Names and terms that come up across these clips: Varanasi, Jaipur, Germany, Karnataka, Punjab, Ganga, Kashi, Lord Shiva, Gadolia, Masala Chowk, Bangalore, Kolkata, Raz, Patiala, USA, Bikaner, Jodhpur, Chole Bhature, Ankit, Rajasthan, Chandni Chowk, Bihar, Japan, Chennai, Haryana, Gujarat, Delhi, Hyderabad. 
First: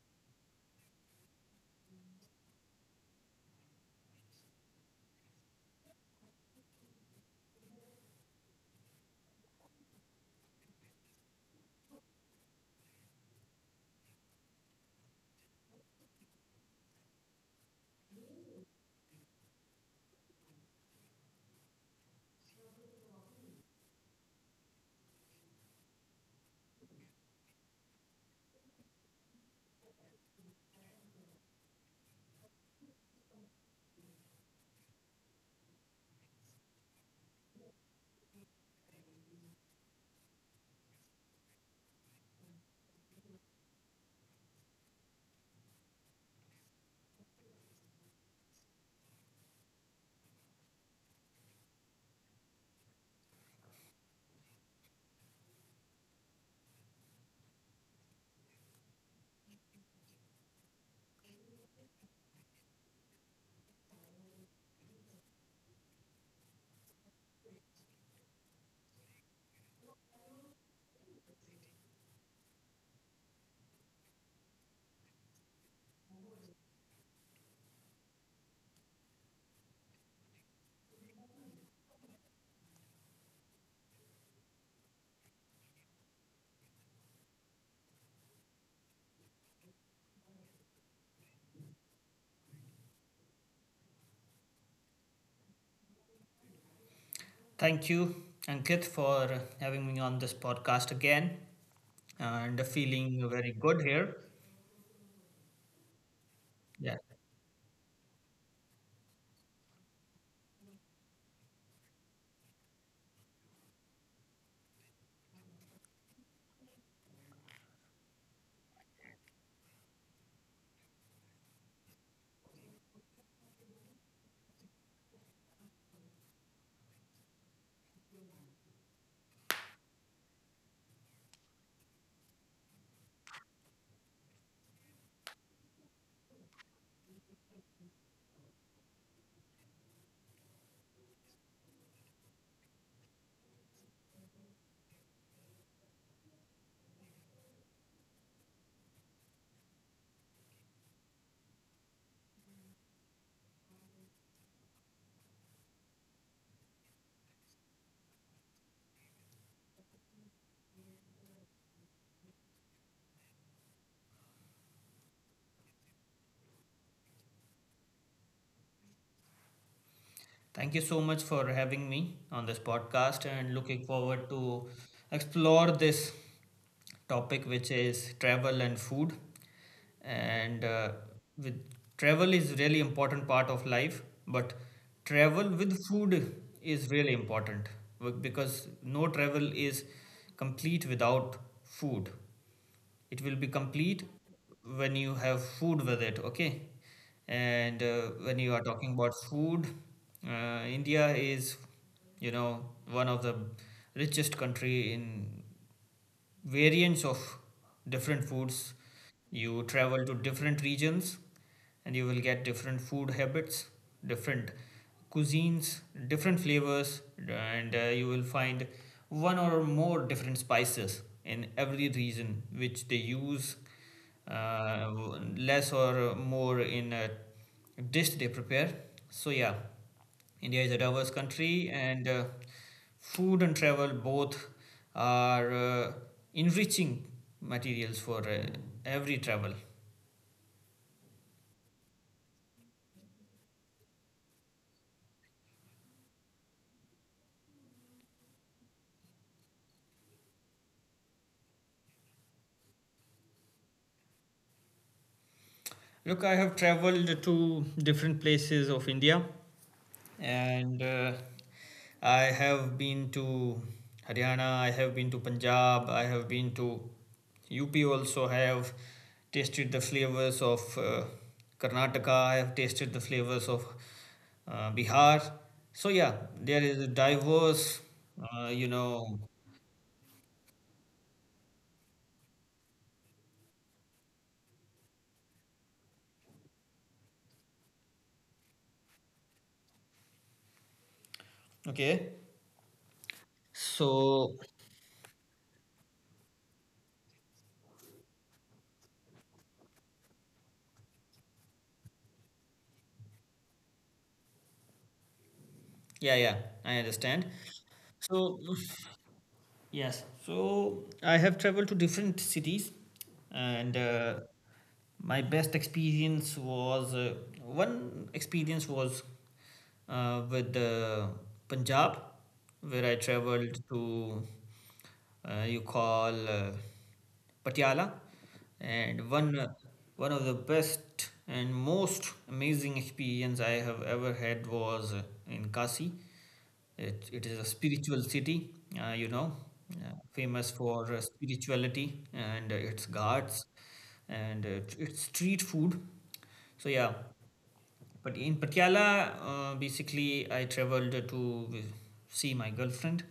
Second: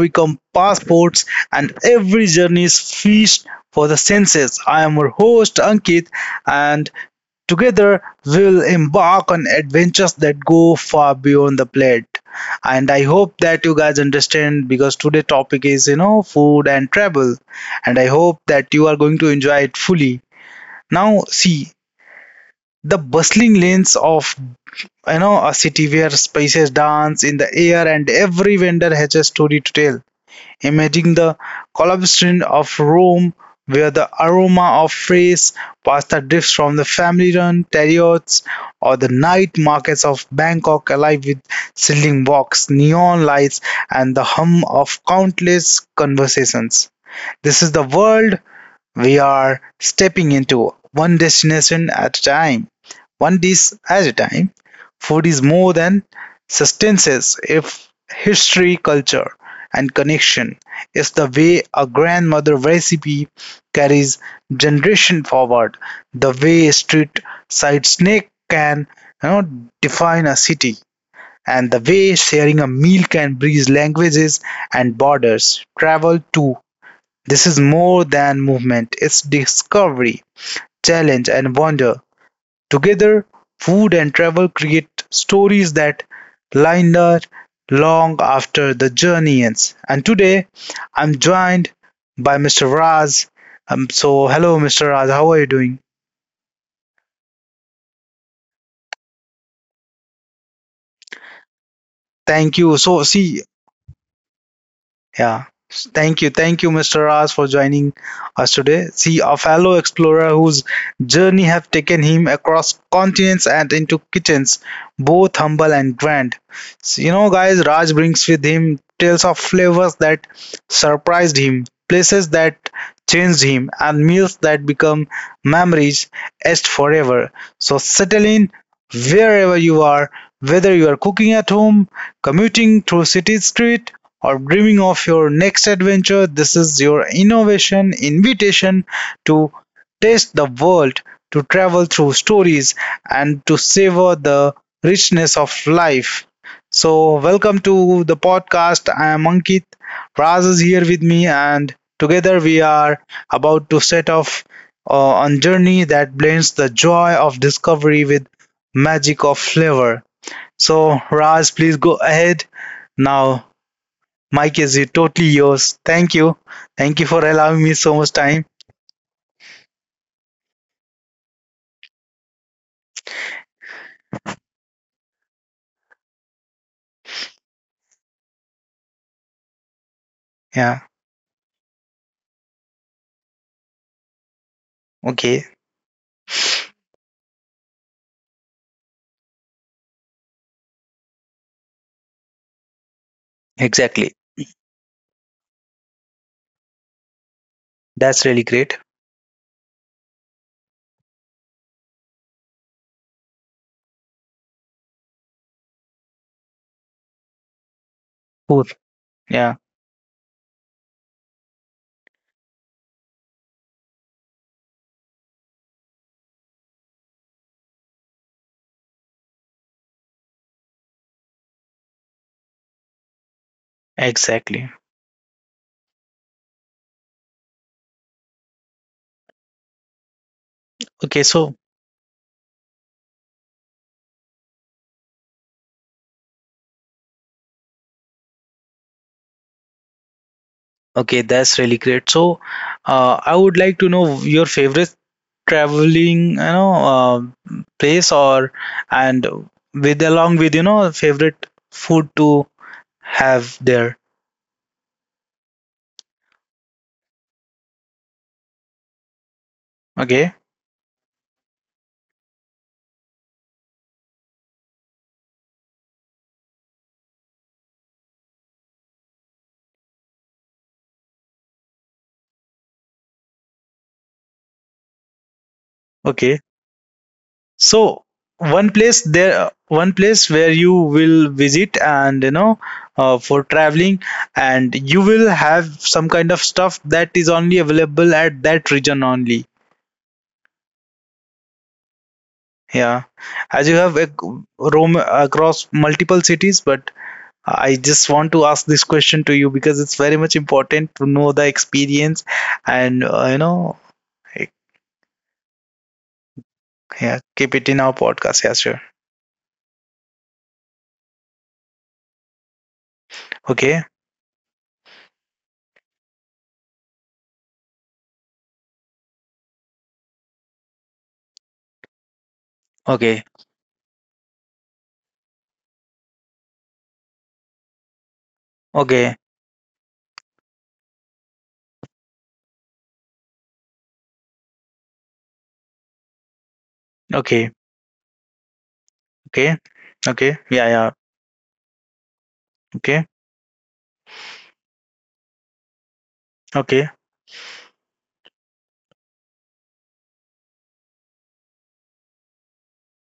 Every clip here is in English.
becomes passports and every journey is feast for the senses. I am your host Ankit, and together we will embark on adventures that go far beyond the plate. And I hope that you guys understand because today's topic is food and travel, and I hope that you are going to enjoy it fully. Now see the bustling lanes of a city where spices dance in the air and every vendor has a story to tell. Imagine the collection of Rome where the aroma of fresh pasta drifts from the family-run terriers or the night markets of Bangkok alive with sizzling walks, neon lights, and the hum of countless conversations. This is the world we are stepping into one destination at a time, one dish at a time. Food is more than sustenance, if history, culture, and connection. It's the way a grandmother recipe carries generation forward, the way a street side snack can you know, define a city, and the way sharing a meal can bridge languages and borders. Travel to this is more than movement, it's discovery, challenge and wonder. Together, food and travel create stories that linger long after the journey ends. And today, I'm joined by Mr. Raz. So, hello, Mr. Raz, how are you doing? Thank you, Ankit, for having me on this podcast again and Thank you. So, feeling see. very good here. Yeah. Thank you. Thank you, Yeah. Mr. Raj, for joining us today. See, a fellow explorer whose journey have taken him across continents and into kitchens, both humble and grand. So, guys, Raj brings with him tales of flavors that surprised him, places that changed him, and meals that become memories etched forever. So settle in wherever you are, whether you are cooking at home, commuting through city street, or dreaming of your next adventure, this is your innovation invitation to taste the world, to travel through stories, and to savor the richness of life. So, welcome to the podcast. I am Ankit. Raz is here with me, and together we are about to set off on journey that blends the joy of discovery with magic of flavor. So, Raz, please go ahead. Now, Mike is you totally yours. Thank you. Thank you for allowing me so much time. Thank you so much for having me on this podcast and looking forward to explore this topic which is travel and food. And Yeah. With travel is really important part of life, but Okay. travel with food is really important because no travel is complete without food. It will be complete Exactly. when you have food with it. Okay. and That's When really you are great. talking about food, india is, you know, one of the richest country in variants of different Cool. foods. Yeah. You travel to different regions and you will get different food habits, different cuisines, different flavors, and you will find one or more different spices in every region which they use Exactly. uh, less or more in a dish they prepare. So, yeah, India is a diverse Okay. So, country, and food and travel both are enriching materials for every travel. okay. That's really great. So, I would like to know your favorite traveling, place or and with along with, favorite food to have there. Look, I have traveled to different places of India Okay. and I have been to Haryana, I have been to Punjab, I have been to UP. Also I have tasted the flavors of Karnataka, I have tasted the flavors of Bihar. So yeah, Okay. there is a diverse, So you one place know, there, one place where you will visit and for traveling, and you will have some kind of stuff that is only available at that region only. okay. Yeah, as you have So roam across multiple cities, but I just want to ask this question to you because it's very much important to know the experience and like, yeah, I yeah, understand. keep it in our So podcast. Yeah, sure. yes. So I have traveled to different cities, and Okay, my best experience was one experience was with Punjab, where I okay, traveled to, you call, Patiala, and okay, one of the best and most amazing experience I have ever had was in Kashi. It is a okay, spiritual city, you know, okay, okay. famous Yeah, yeah. for spirituality and its Okay, ghats and its street food. So okay, yeah, but in Patiala, basically, I traveled to see my girlfriend.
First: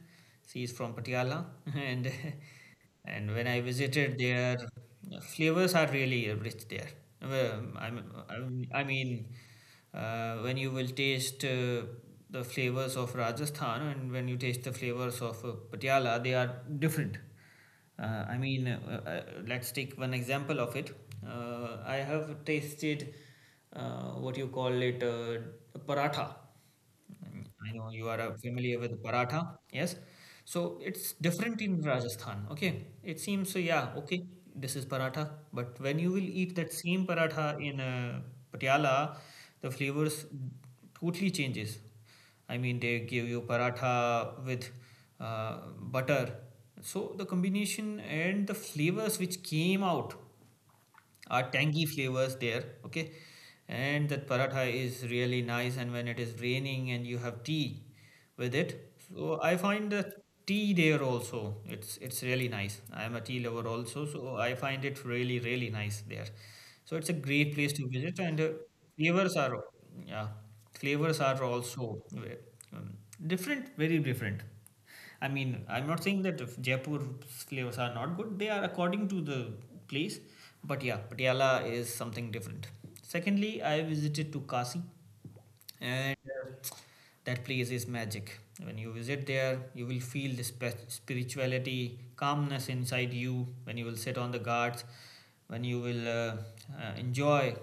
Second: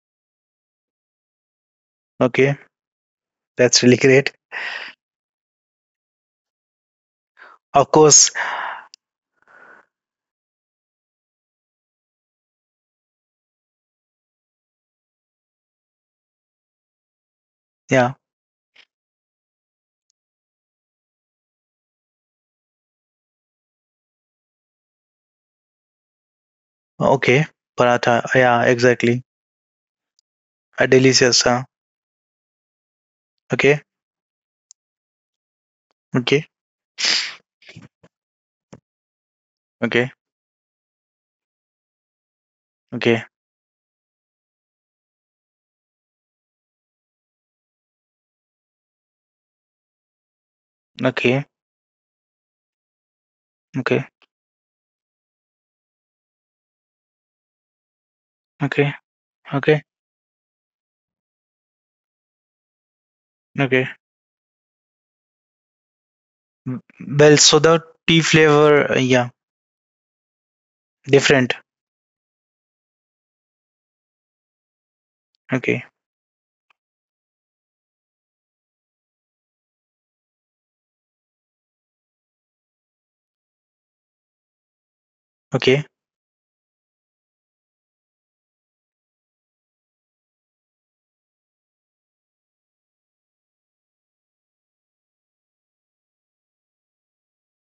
She is from Patiala, and okay. and when I That's really visited great. there, flavors are really rich there. Well, Of I'm, course, I mean, when you will taste the flavors of Rajasthan and when you taste the flavors of Patiala, they are different. yeah. Let's take one example of it. I have tasted what you call it paratha. Okay, I know you are paratha. Yeah, familiar with exactly. paratha, yes? So A it's delicious. different Huh? in Rajasthan, okay? It seems, so Okay, yeah, okay, this is paratha, but when you will okay, eat that same paratha in Patiala, the okay, flavors totally changes. I mean, they okay, give you paratha with butter. So the combination and the flavors which came out, okay, tangy flavors there, okay, okay, and that paratha is really nice, and when it is raining and you have tea with it, okay, so I okay, find the tea there also, it's really nice. I am a tea lover okay. also, so I find it really nice there. Mm. So it's a Well, great so place the to tea visit, and flavor, yeah, flavors are, yeah, flavors are different. also uh, um, different, very different. I mean, Okay, I'm not saying that if Jaipur's flavors are not good, they are according to the place. But yeah, Patiala is something different. Secondly, I visited to Kasi okay. and that place is magic. When you visit there, you will feel the spirituality, calmness inside you, when you will sit on the guards, when you will enjoy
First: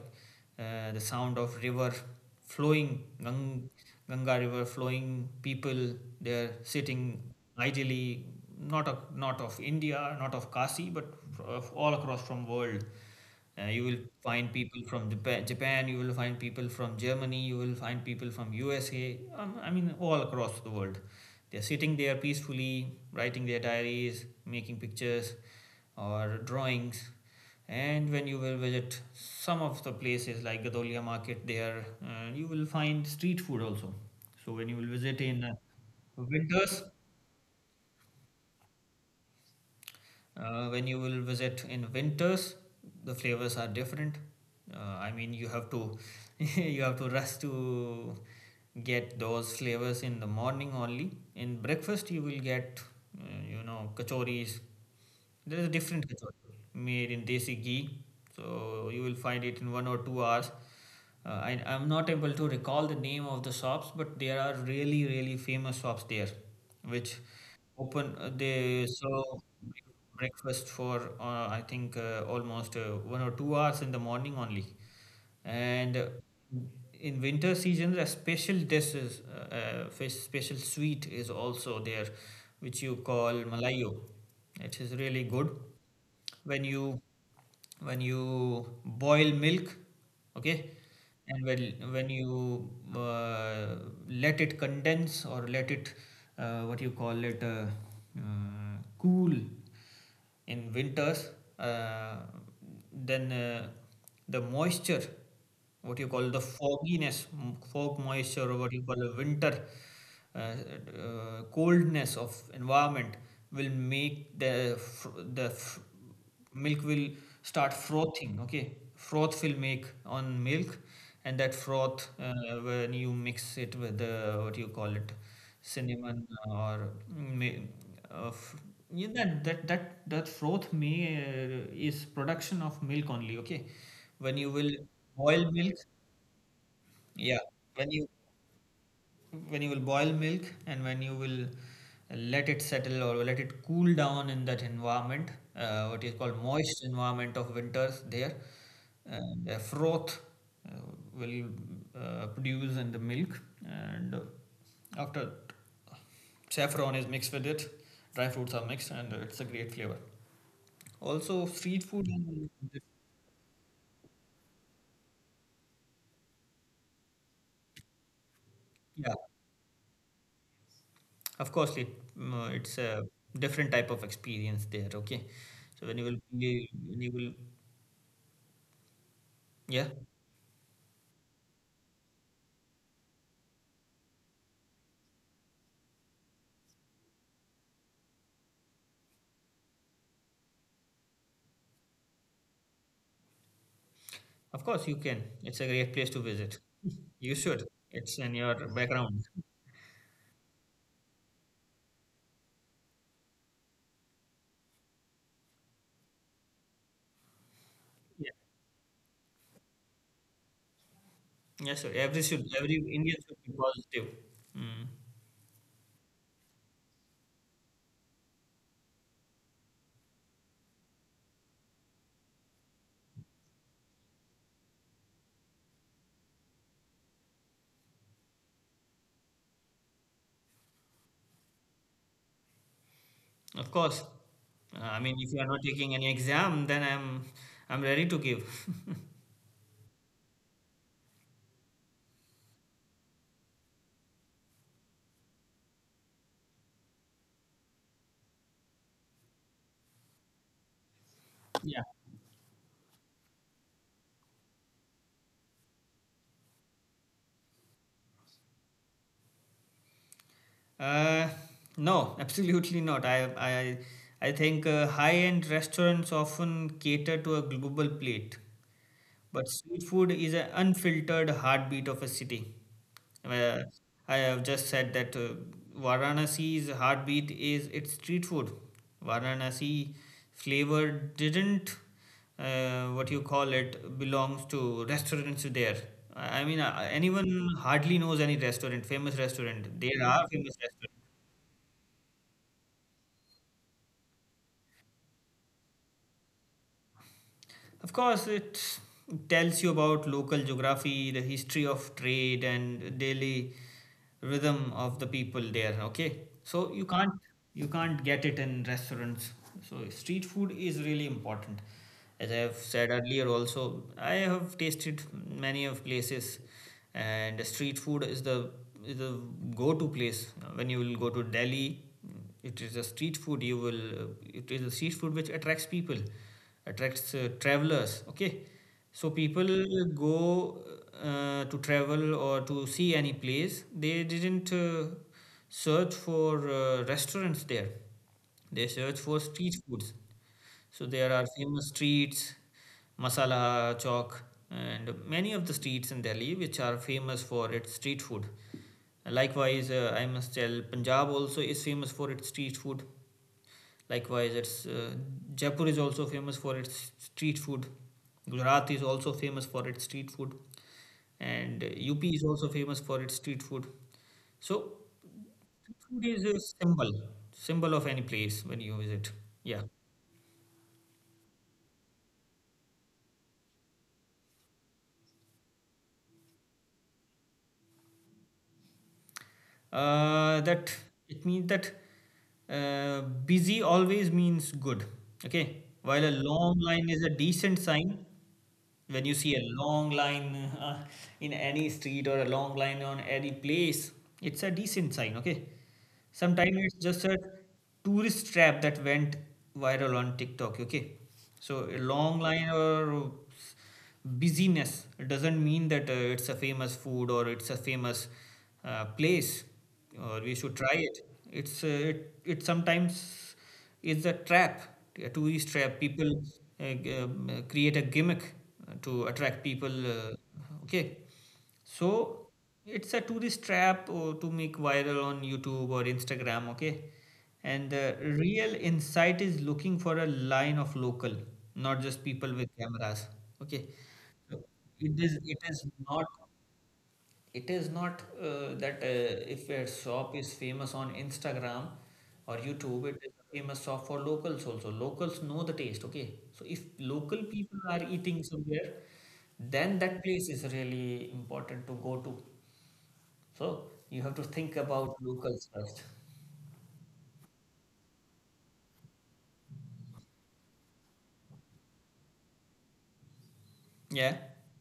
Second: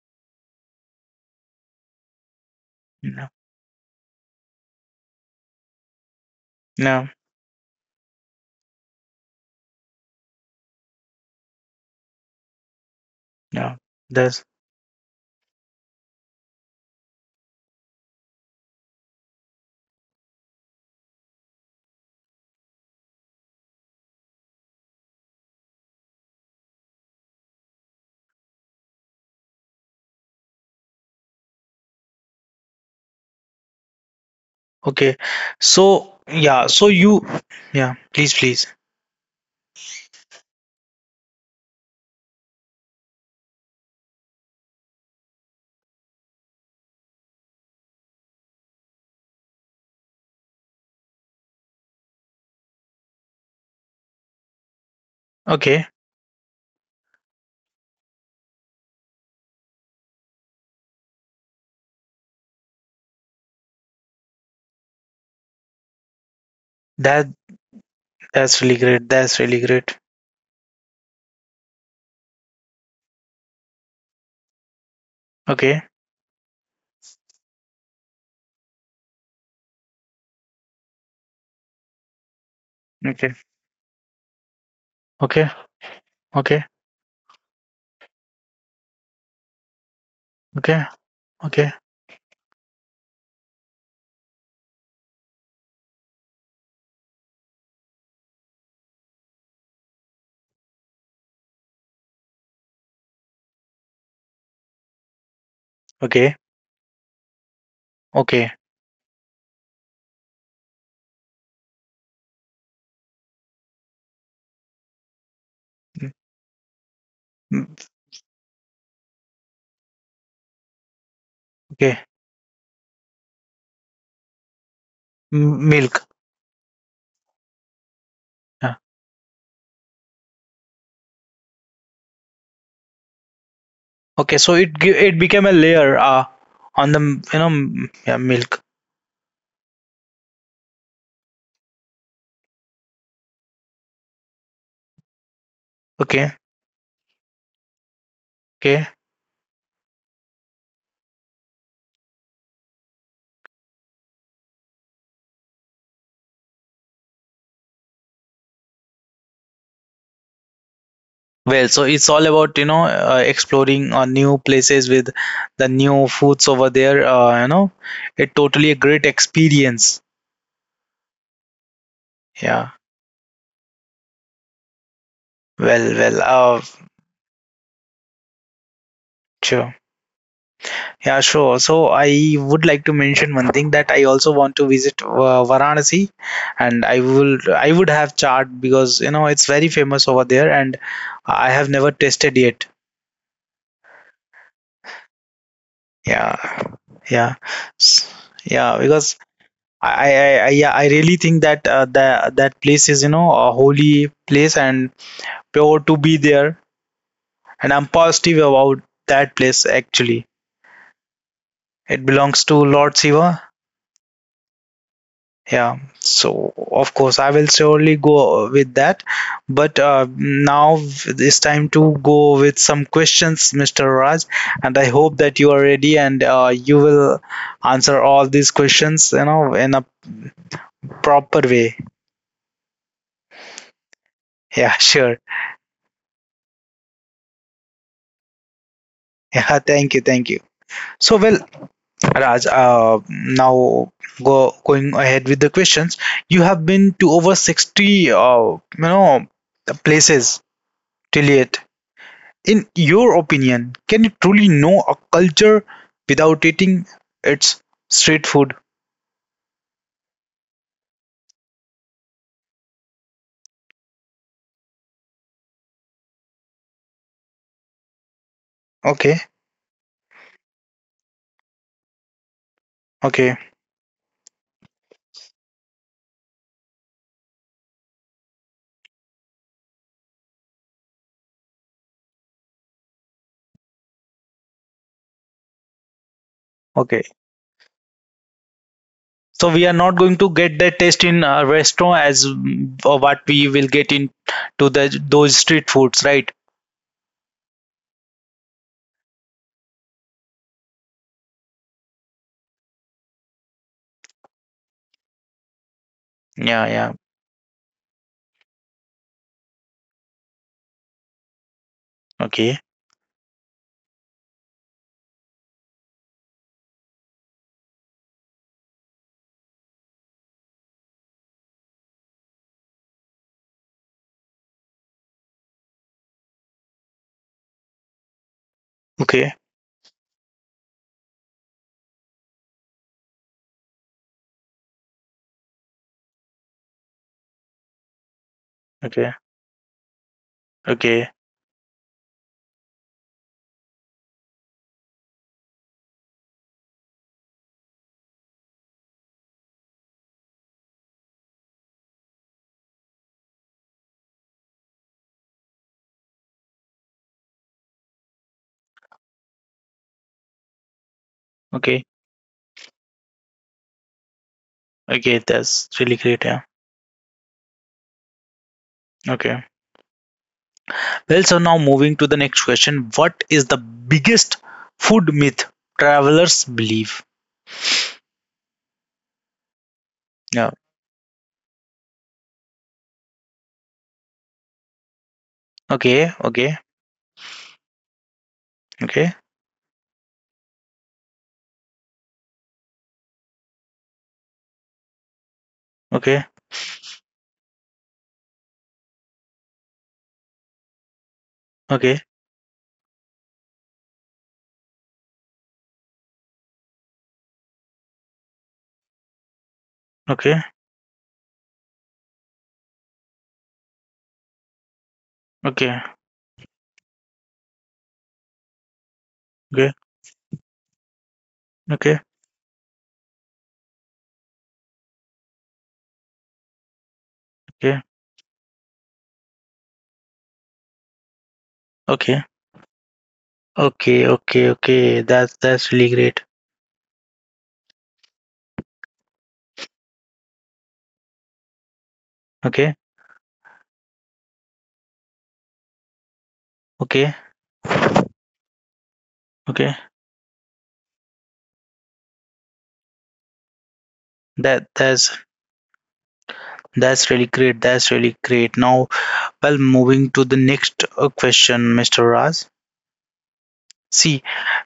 the sound of river flowing, No, Ganga river flowing, people there no, sitting ideally, not of India, not of Kashi, but of all across from world. No. You will That's find people from Japan, you will find people from Germany, you will find people from USA, I mean, all across the world. They're sitting there peacefully, writing their diaries, making pictures or drawings, and when you will visit some of the places like Gadolia market there, you will find street food also. So when you will okay. visit in So yeah, winters so you, yeah. Please, please. When you will visit in winters, the flavors are different. Uh, I mean, you have to you have to rush to get those flavors in the morning only. In breakfast, you will get, you know, kachoris. There is a Okay, different kachori made in desi ghee, so you will find it in one or two hours. I'm not able to recall the name of the shops, but there are really, really famous shops there, which that open that's really they great. That's so really great. breakfast for, I think almost one or two hours in the morning only. Okay, And in winter seasons, a special dish is, a special sweet is also there, which you okay, call malayo. It is really okay, good okay. when you, when you boil milk, okay, Okay. and Okay, when you uh, let it condense or let it, what you call it cool in winters, uh, then uh, the moisture, what you call okay, the fogginess, fog moisture, okay, or what you call a winter coldness of environment, will make the mm, milk will start mm, frothing. Okay, froth will make on milk, and that okay. froth, when you mix it with the what you call it, Milk. cinnamon or may, uh, f- Yeah. yeah, that froth may is production of milk only. Okay, when Okay, you so will it became boil a milk, layer on the yeah, when you yeah, milk. when you will boil milk and when you will let it settle or let it cool down in that environment, what is Okay, called moist environment of winters there, okay. uh, the froth will produce in the milk, and after saffron is mixed with it, dry fruits are mixed, and it's a great flavor also. Well, so Street food it's all and- about exploring new places with the new foods over there. It totally a great yeah. experience. Of course, Yeah. it's a different type of experience there. Okay, Well, so when you well. will, Sure. yeah, Yeah, sure. So I would like to mention one thing that I also want to visit Varanasi, and I would have chaat because it's very famous over there, and I have never tasted yet. of course you can. It's a great place to Yeah, visit. yeah, You should. S- It's in your yeah. Because background. I really think that that that place is a holy place and pure to be there, and I'm Yeah. positive about that place actually. Yes, sir. It Every belongs should to every Lord Indian Shiva. should be positive. Mm. Yeah, so of course I will surely go with that, but now it's time to go with some questions, Mr. Raj, and I hope that you are ready, and you will answer all these questions in a proper way. Of course. Yeah. I Sure. mean, if you are not taking any exam, then I'm ready to give. Yeah, thank you. Thank you. So, well, Raj, now go going ahead with the questions. You have been to over 60 places till yet. Yeah. In your opinion, can you truly know a culture without eating its street food? Uh, no, absolutely not. I think high-end restaurants often cater to a global plate. Okay, But street food is an unfiltered heartbeat of a city. okay, Uh, I have just said that Varanasi's heartbeat is its street food. Varanasi flavor didn't, what you call it, belongs to restaurants there. I mean, okay. anyone hardly knows any restaurant, famous So we are restaurant. not There going to are get famous that taste restaurants. in a restaurant as or what we will get in to the those street foods, right? Of course, it tells you about local geography, the history of trade, and daily rhythm of the people there. Okay, Yeah, so yeah. You can't get it in restaurants. So street food is really important. As I Okay, have said earlier, also I have tasted many of places, and street food is the, is the go-to place. When you will go to Delhi, it is a street food you will, it is a street food which attracts people, attracts travelers, okay? So okay, people go to travel or to see any place, they didn't search for restaurants there, they search okay, for street foods. So okay, there are famous streets, Masala Chowk, and many of the streets in Delhi which are famous for its street food. Likewise, I must tell Punjab also is famous for its street food. Likewise, it's Jaipur is also famous for its street food. Gujarat is also famous for its street food, and okay, UP is also famous for its street food. So, okay. That's street really food great. is a Yeah. symbol, symbol of any place when you visit. Okay. Yeah. Well, so now moving to the next question. What is the biggest food myth travelers believe? Yeah. that it means that busy always means good, okay, while Okay. a Okay. long line is a decent sign. When Okay. you see a long line uh, in any street or a long line on any place, it's a decent sign, okay? Okay, Sometimes it's just a tourist trap that went viral on TikTok, okay? So a okay, long line or busyness doesn't mean that, it's a famous food or it's a famous place or we okay, should try it. It sometimes is a trap, a tourist trap. okay, People create a gimmick to attract okay, people, okay? okay, So it's a tourist trap to make viral on YouTube or Instagram, okay? And okay, the real insight is looking for a line of local, not just okay, people with cameras, okay? okay, So okay, it okay. is That's it is that's really not great. it is not that if a shop is famous on Instagram or Okay, YouTube, it is a famous shop for locals also. Locals know the taste, okay? So if okay, local people are eating somewhere, okay. then that place is really important to go to. So you have to think That about that's locals first. that's really great. That's really great. Now, well, moving to the next question, Mr. Raz. Yeah. See,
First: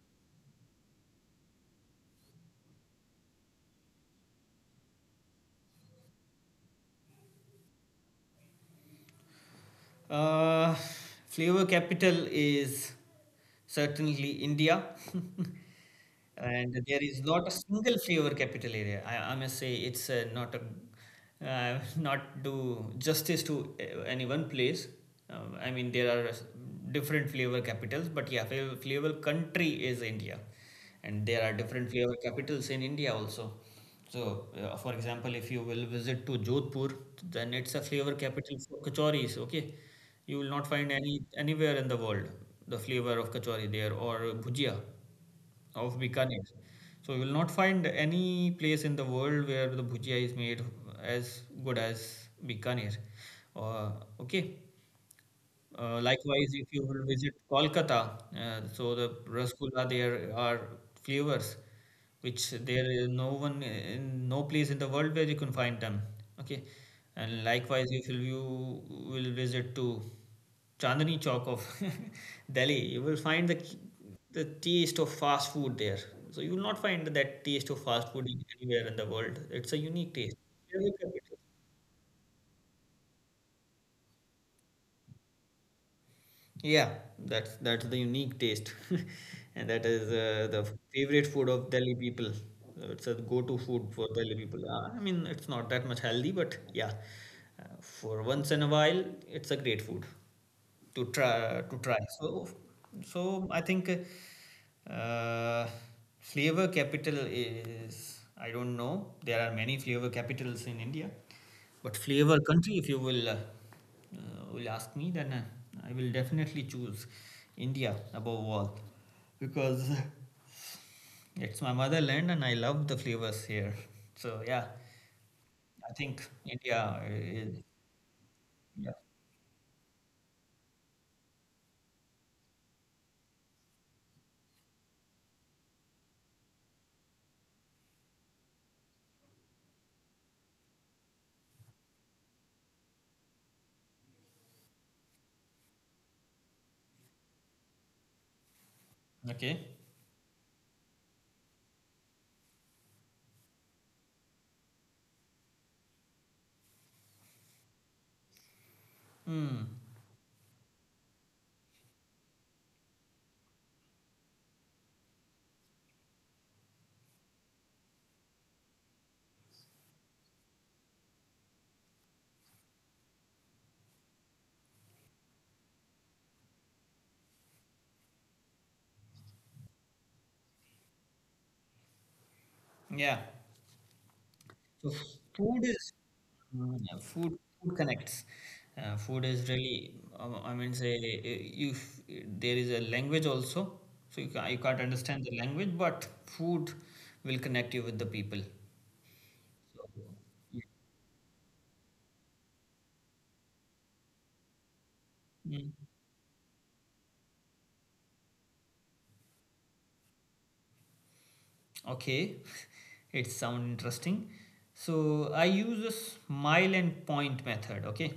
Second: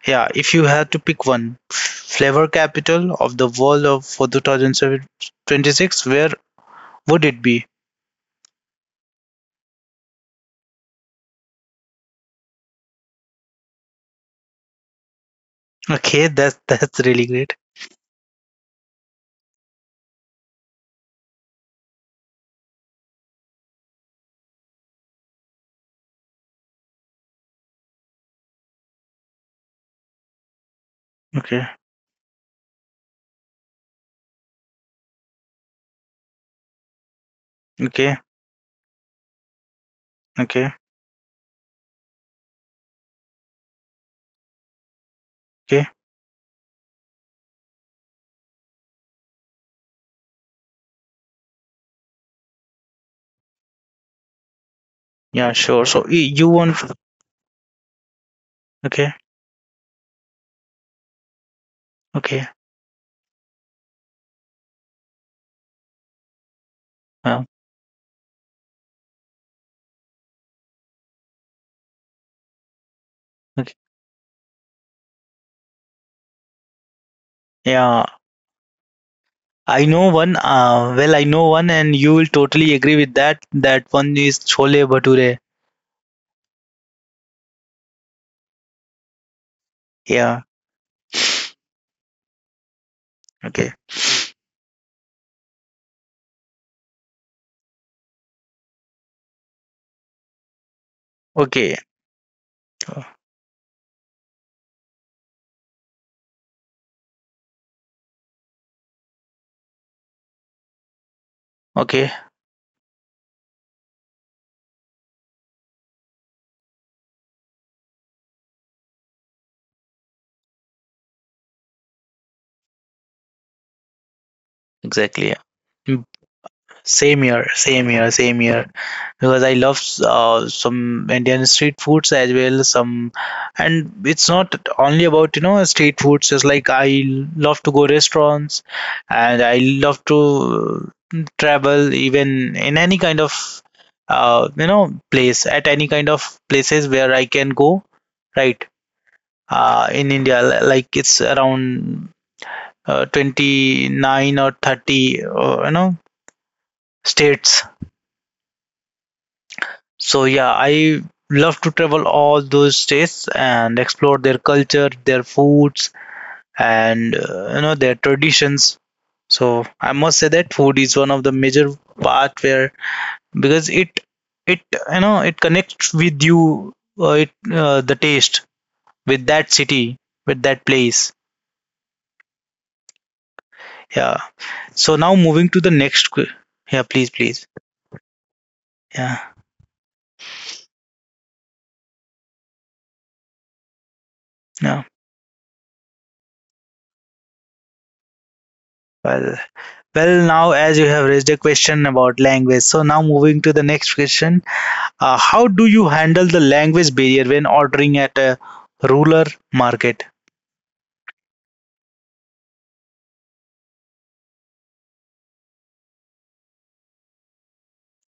yeah, if you had to pick one flavor capital of the world of for 2026, where would it be? Uh, Flavor capital is certainly India, Okay, that's and that's there is really not a great. single flavor capital area. I must say it's not a, not do justice to any one place. I mean there are different flavor capitals, but yeah, flavor country is India, and there are Okay, different flavor capitals in India also. So, for example, if you will visit to Jodhpur, then it's a flavor okay, capital for kachoris. Okay, you will not okay, find anywhere in the world the flavor of kachori there, or bhujia okay. of Bikaner. So you will not find any place in the world where the bhujia is made as good as Bikaner. Uh, okay, Yeah, sure. So you likewise, if want. you will visit Kolkata, so the Okay, rasgulla there are flavors, okay. which there is no one in no place in the world where you can find them. Okay, and Wow. likewise, if you will visit to Chandni Chowk of Delhi, you will find the Okay. Taste of fast food there. So you will not find that taste of Yeah, fast food anywhere in the world. It's a I know unique taste. one. I know one, and you will totally agree with that. That one is Chole Bhature. Yeah, that's the unique taste, and that is Yeah. The favorite food of Delhi people. It's a go-to Okay. food for Delhi people. I mean, it's not that much healthy, but yeah, for once in a while, it's a great food to try Okay. So I think uh, flavor capital is I don't know. There are many flavor capitals in India, but Okay. flavor country, if you will. Will ask me, then I will definitely choose India above all because it's my motherland and I love the flavors here. So yeah, Exactly. Yeah. I Mm. think India Same here. is Same here. Same here. yeah. Because I love some Indian street foods as well. Some, and it's not only about street foods. Just like I love to go restaurants, and I love to travel even in any kind of place at any kind of places where I can go, right? Okay. In India, like it's around 29 or 30, states. Hmm. So yeah, I love to travel all those states and explore their culture, their foods, and their traditions. So I must say that food is one of the major part where because it it connects with you, it the taste with that city with that place. Yeah. Yeah. So So now moving to food the is next. Yeah, mm, yeah, please, food please. food connects. Food Yeah. is really I mean say you f- there is a language also, so you can you Yeah. can't understand the language, but food will connect you with the people. Well, well, now as you have raised a question about language, so now moving to the next question. How do Mm. you handle the language barrier when ordering at a rural market? Okay, it sounds interesting. So I use a smile and point method, okay?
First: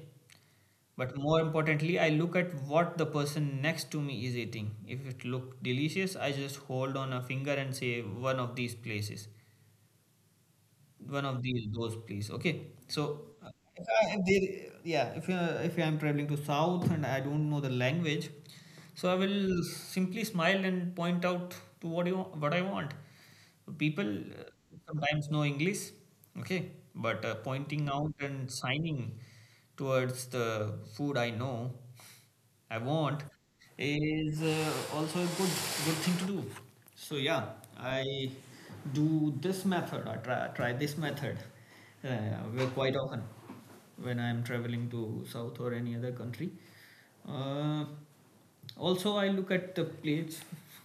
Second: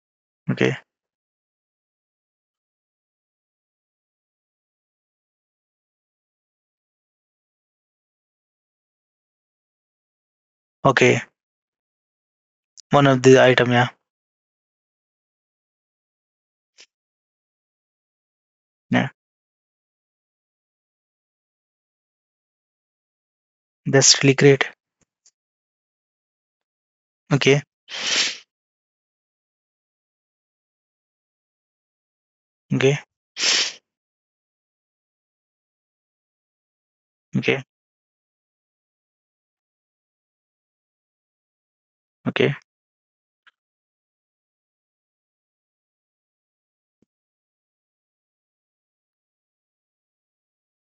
Okay, But more importantly, I look at what the person next to me is eating. If it look delicious, I just hold on a finger and say one of these places, okay, one of these those please. Okay, so one of the item, if yeah, I, if they, yeah if I'm traveling to South and I don't know the language, yeah, so I will simply smile and point out to what you what I want. People that's really great. sometimes know English, okay, but Okay, pointing out and signing towards the food I know I okay, want is also a good thing to do. So yeah, okay, I do this method. I try this method, okay. well, quite often when I am traveling to South or any other country. Uh, also, I look at the plates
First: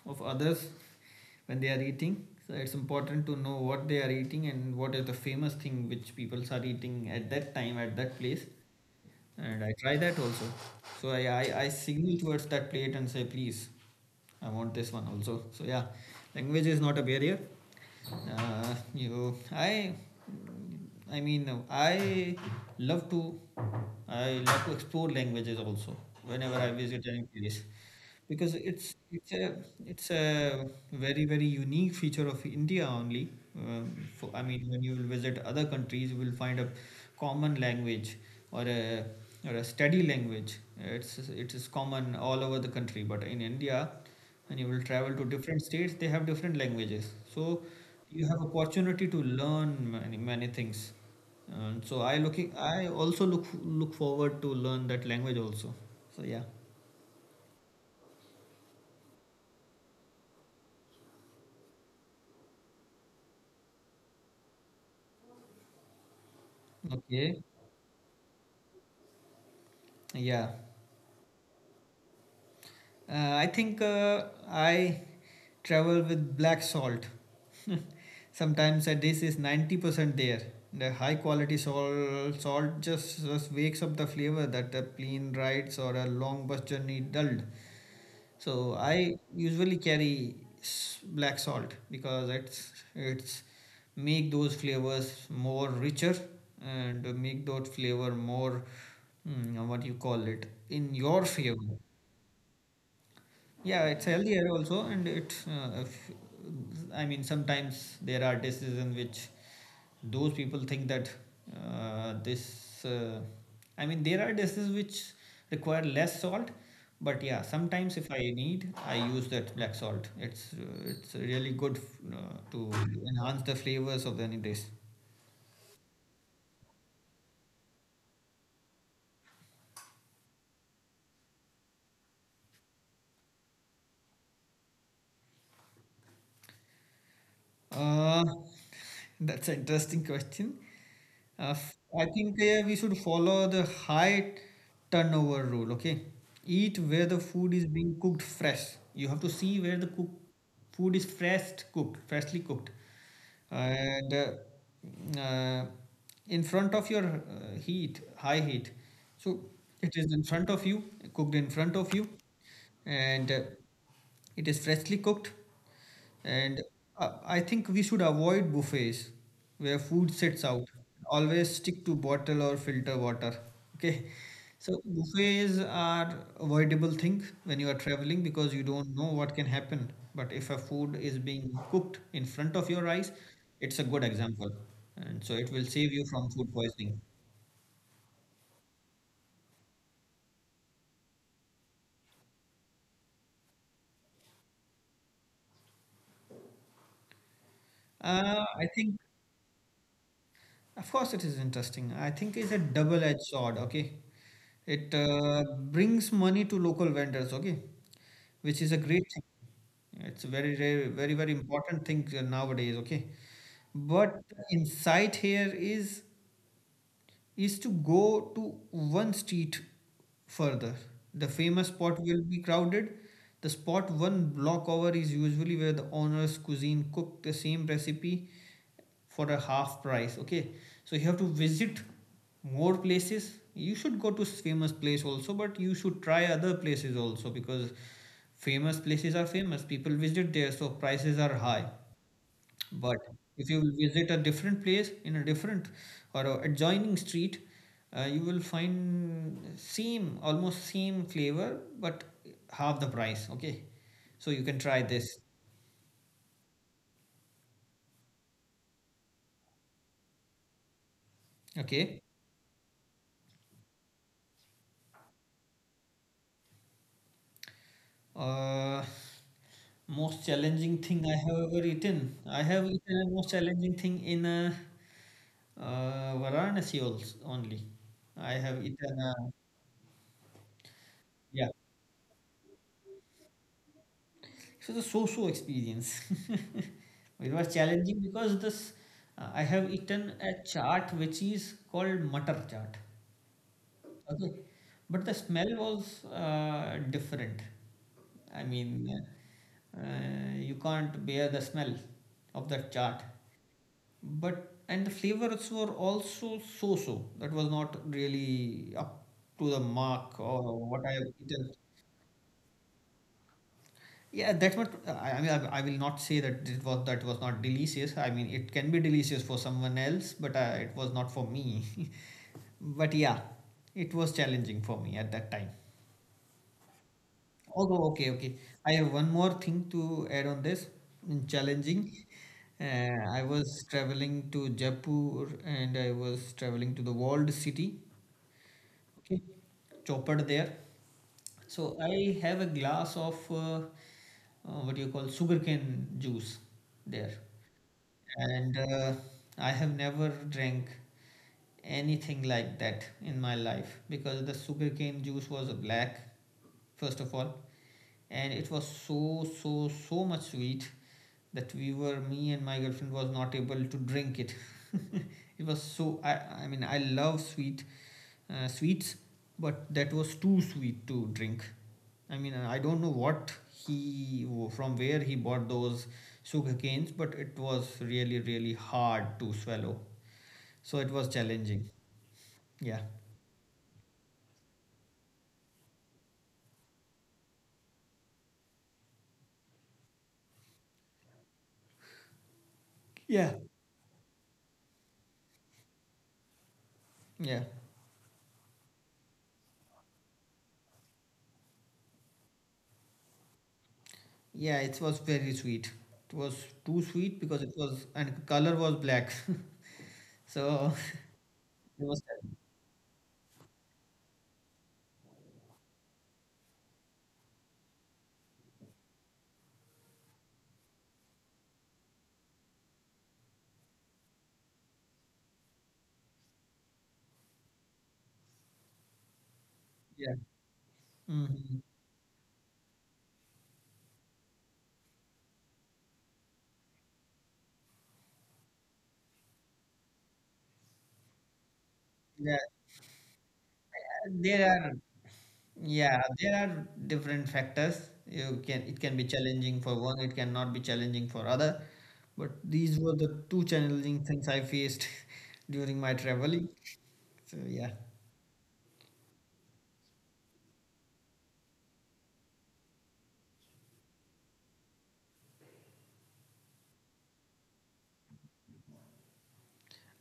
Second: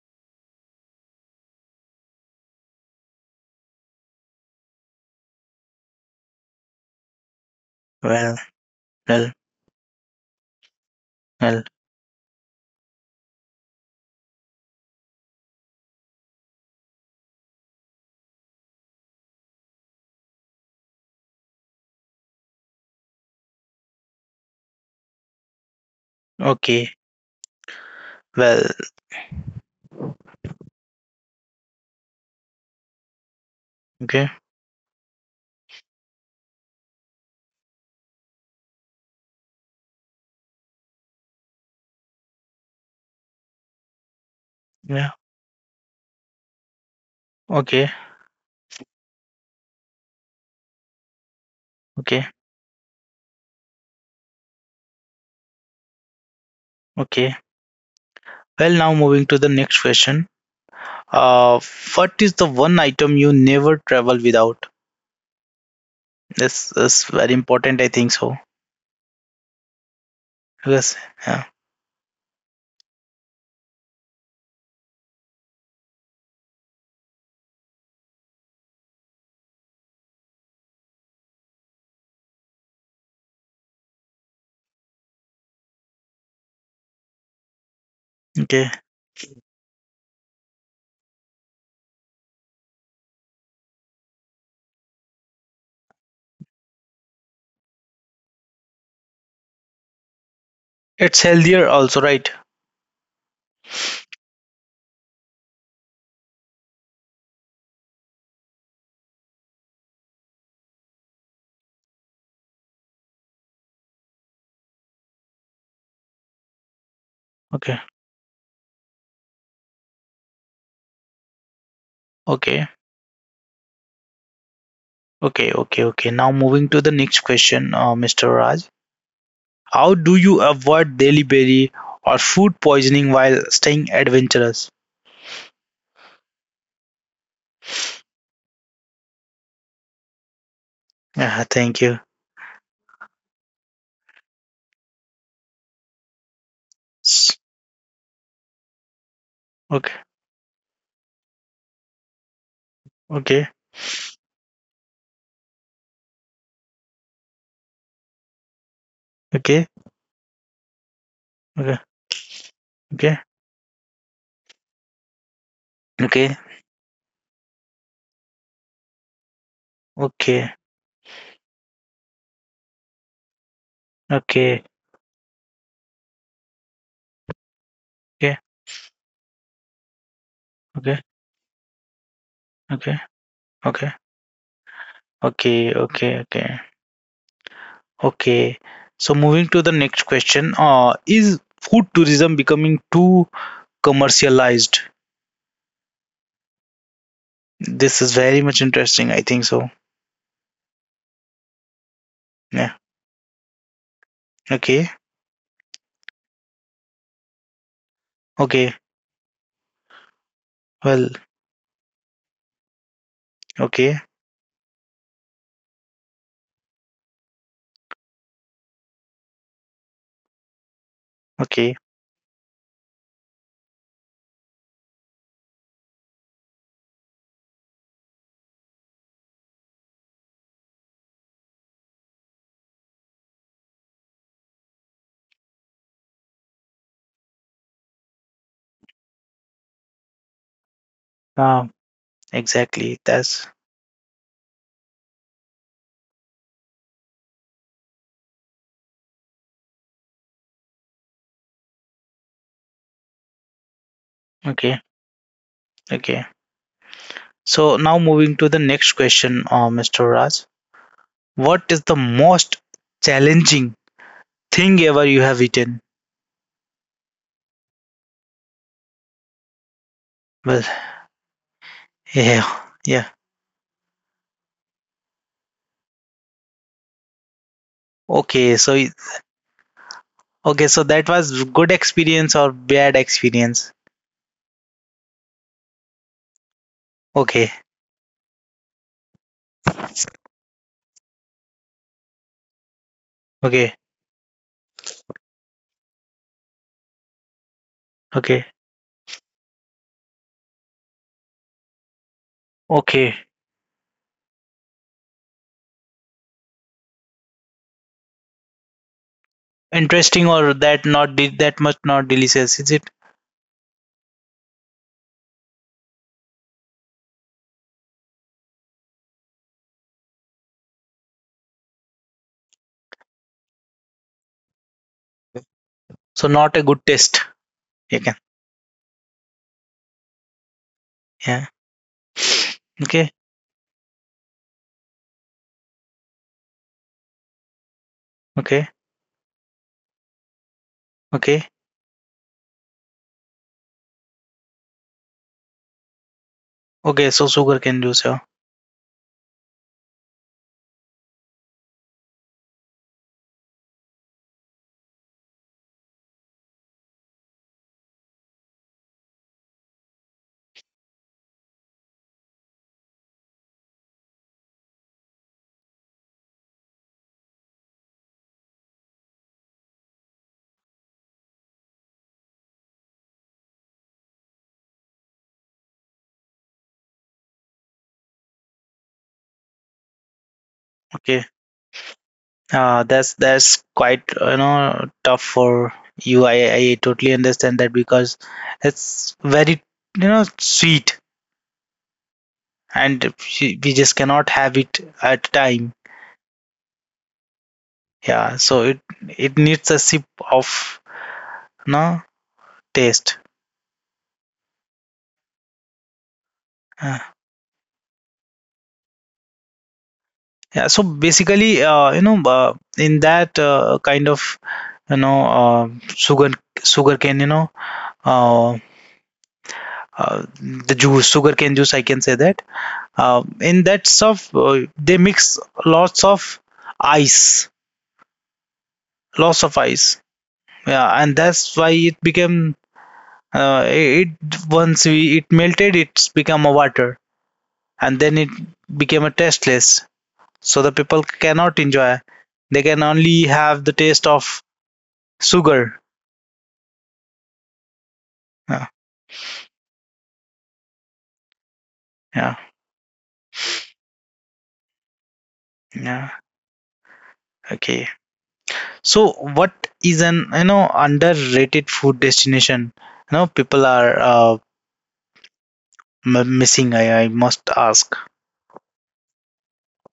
of others when they are eating. So it's important to know what they are eating and what is the famous thing which people are eating at that time at that Well, place. well, And I try that also. So well. I signal towards that plate and say, please, I want this one also. So yeah, language is not a barrier. Uh, you, I, I mean, love to, I love to explore languages also whenever I Okay, visit any place, because well, it's a it's a very very unique feature of India only. For, okay, I mean, when you will visit other countries, you will find a common language or a study language. It is common all over the country, but in India, when you will yeah, travel to different states, they have different languages. So okay, you have opportunity to learn many many things. And so okay, I also look forward to learn that language also. So yeah, okay. Well, now moving to the next question. Uh, what is the one item you never travel without? This is very okay, important, I think so. yeah. Yes, yeah, I travel with black salt. Sometimes a dish is 90% there. The high quality salt just wakes up the flavor that a plane rides or a long bus journey dulled. So okay. I usually carry black salt because it's make those flavors more richer and make that flavor more mm, what you call it in your It's healthier favor. also, right? Yeah, it's healthier also, and it. If, I mean, sometimes there are dishes in which those people think that this I mean there are dishes which require less salt, but yeah, Okay, sometimes if I need, I use that black salt. It's it's really good uh, to okay. enhance the flavors of any dish. Okay, okay, okay. Now moving to the next question, Mr. Raj. How do you avoid delivery or food poisoning while staying adventurous? Uh, That's an interesting question. Yeah, thank I you. think we should follow the high turnover rule, okay? Eat where the S- food is being cooked fresh. You have to see where the Okay, cook food is freshly cooked. okay, And in front of your heat, high heat. So okay, it is in front of you, cooked in front okay, of you, okay, and it is freshly cooked, okay, okay, and I think we should avoid buffets where food sits okay, out. Always stick to bottle or filter water. Okay. okay, okay, So buffets are avoidable thing when you are traveling okay, because you don't know what can happen. But if a food okay, is being cooked in front of your okay, eyes, it's a good example. And so it will okay, save you from okay, food poisoning. okay. So moving to the next question, is food tourism becoming too commercialized? This is very I much think interesting, I think so. Of course, it is interesting. I think it's a Yeah. double-edged sword. Okay, it Okay. Brings money to local vendors. Okay, which is a Okay. great thing. It's a very, very, very, Well, very important thing nowadays. Okay, okay, but insight here is to go to one street further. The famous okay. spot will be crowded. The spot one block over is usually where the owner's cuisine cook the same recipe for a half price. Okay, so you have to visit more places. You should go to famous place also, but you should try other places also because famous places are famous. People visit there, so prices are high. Um, But exactly. if That's you visit a different place in a different or a adjoining street, you will find same almost same flavor but half the price. Okay, so you can try okay, this. okay. So now moving to the next question, Mr. Raj. What is Okay. the most challenging thing ever you have eaten? Uh, Most Well, challenging thing I have ever eaten. I yeah, have eaten the yeah. most challenging thing in Varanasi also only. I Okay, have so eaten. Okay, so that yeah, was good experience or bad experience. It was a so-so experience. It was Okay, challenging because this I have eaten a chaat which is called mutter chaat. okay, Okay, but the smell was different. I okay, mean, you can't bear the smell of that chaat. okay. But and the flavors were also so-so. That was not really up to the mark Interesting or or what I that have not eaten. that much not delicious, is it? Yeah, that's what I mean. I will not say that it was that was not delicious. I mean, it can be delicious for someone else, but it was not for me. But yeah, it was challenging for me at that time. So not a good taste. Although, You okay, can, okay. I have one more thing to add on this. Mm, yeah. challenging. Okay, I was traveling to Jaipur and I was traveling to the walled city, okay, okay, chopper there. okay. So I have a glass of what do you call sugarcane juice there, Okay, so sugar cane juice, yeah. and I have never drank anything like that in my life because the sugarcane juice was black, first of all, and it was so so much sweet that we were me and my girlfriend was not able to drink it. It was so I mean I love sweet sweets, but that was too sweet to drink. I mean, I don't know he, from where he bought those sugar canes, but it was really, really hard to swallow. So it was Okay. challenging. Yeah. That's quite tough for you. I totally understand that because it's very sweet, and Yeah. we just cannot have it at time. Yeah. Yeah, so it needs a sip of no taste. Yeah. It was very sweet. It was too Uh, sweet because it was, and color was black. So yeah, so basically, it was, in that kind of you know uh, sugar sugar cane, uh, the juice, sugar cane juice, I can say that in that stuff they mix lots of ice lots of ice. yeah. Yeah, and Hmm. that's why it became, it once we it melted, it's become a water, and then it became a tasteless, so the people cannot enjoy, Yeah. they can only have the taste of There are, sugar. yeah, there are different factors. You can Yeah. It can be challenging for one, it cannot be challenging for other. But Yeah, these were the two challenging things I faced during my yeah. traveling. So yeah. Okay, so what is an underrated food destination, people are missing, I must ask.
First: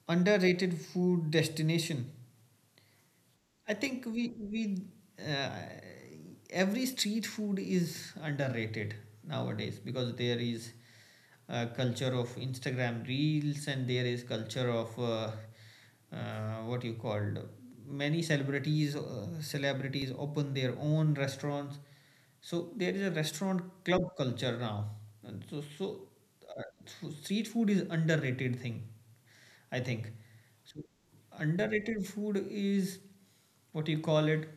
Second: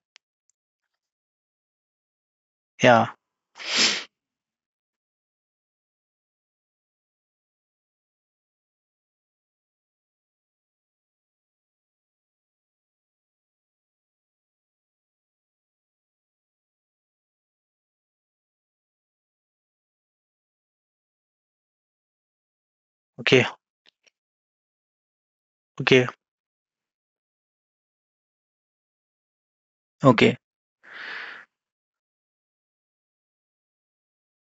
Underrated food destination. Yeah. I think we uh, every street food is underrated nowadays because there is a culture of Instagram reels and there is culture of what you called many celebrities open their own restaurants. So there is a Okay, restaurant club culture now. And so okay, so so street food is underrated thing, I think. okay, So, underrated food is what you call it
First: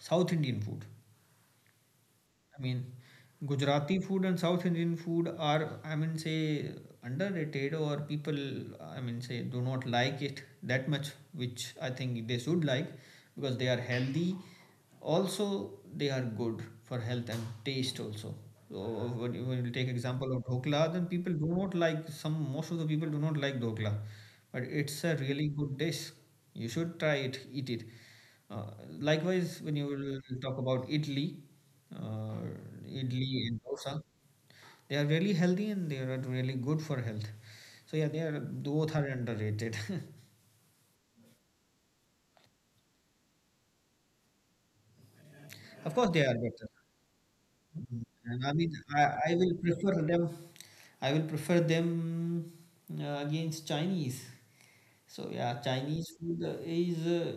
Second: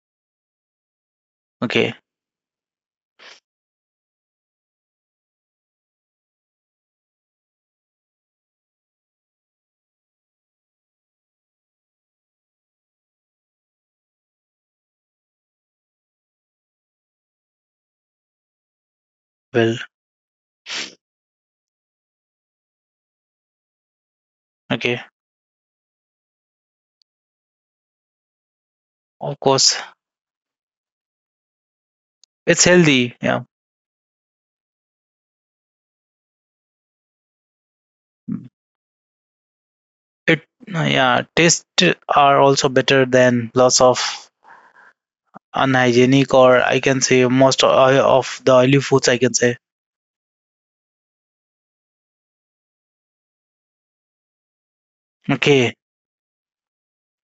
South Indian food. okay. I mean, Gujarati food and South Indian food are, I mean, say underrated, or people, I mean, say do not like it that much, which I think they should like because they are healthy. Also, they are good for health and taste also. So when you Well, take example of dhokla, then people do not like some. Most of the people do not like dhokla, but it's okay. a really good dish. You should try it, eat it. Uh, Of Likewise, when course, you will talk about idli, uh, it's healthy. idli Yeah. and dosa, they are really healthy and they are really good for health. So yeah, they are both are underrated. It, yeah, tastes are also better than lots of Of course, they are unhygienic, better. or I can say most Mm, and of I the mean, oily foods, I I can will say. prefer them. I will prefer them against Chinese. So yeah, Okay, Chinese food is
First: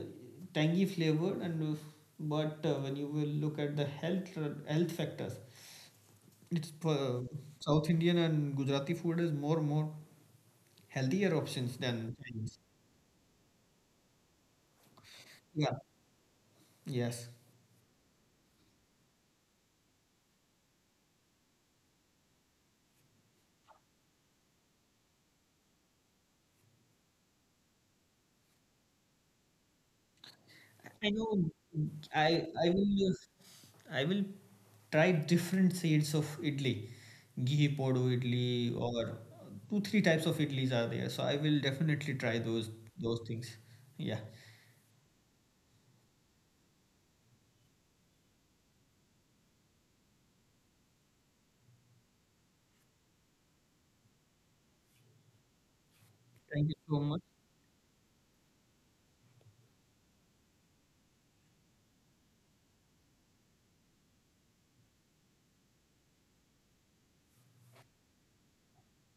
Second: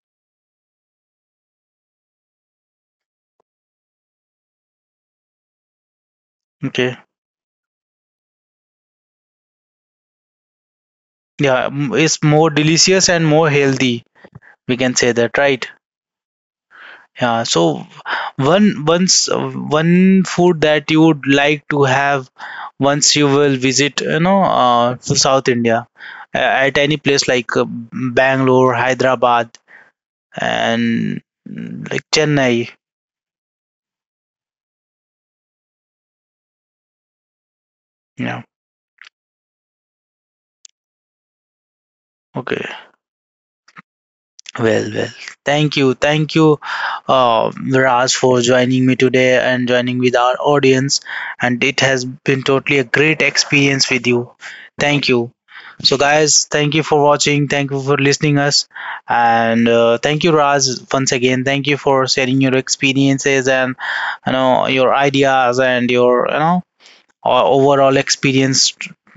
tangy flavored, and but when you will look at the health factors. It's okay. South Indian and Gujarati food is more healthier Yeah, options than it's more Chinese. delicious and more healthy. We can say that, right? Yeah. Yes. Yeah, so one food that you would like to have once you will visit, to South India uh, at any place like Bangalore, Hyderabad, I and know. Like I I Chennai. will uh, I will try different shades of idli, ghee podu idli, Yeah, or 2 3 types of idlis are there. So I will definitely try okay. Those things. Yeah. Well, well, thank you, Raj, for joining me today and joining with our audience. And it has been totally a great experience with you. Thank you. So, guys, Thank thank you you so for much. watching. Thank you for listening us, and thank you, Raj, once again. Thank you for sharing your experiences and your ideas and your overall experience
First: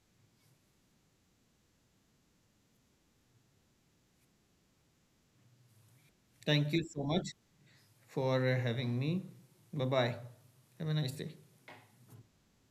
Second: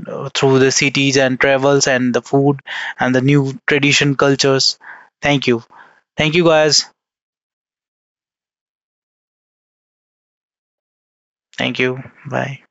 through the cities and travels and the food and the new tradition cultures. Thank you. Thank you, Thank you guys. so much for having me. Bye bye. Have a nice day. Thank you. Bye.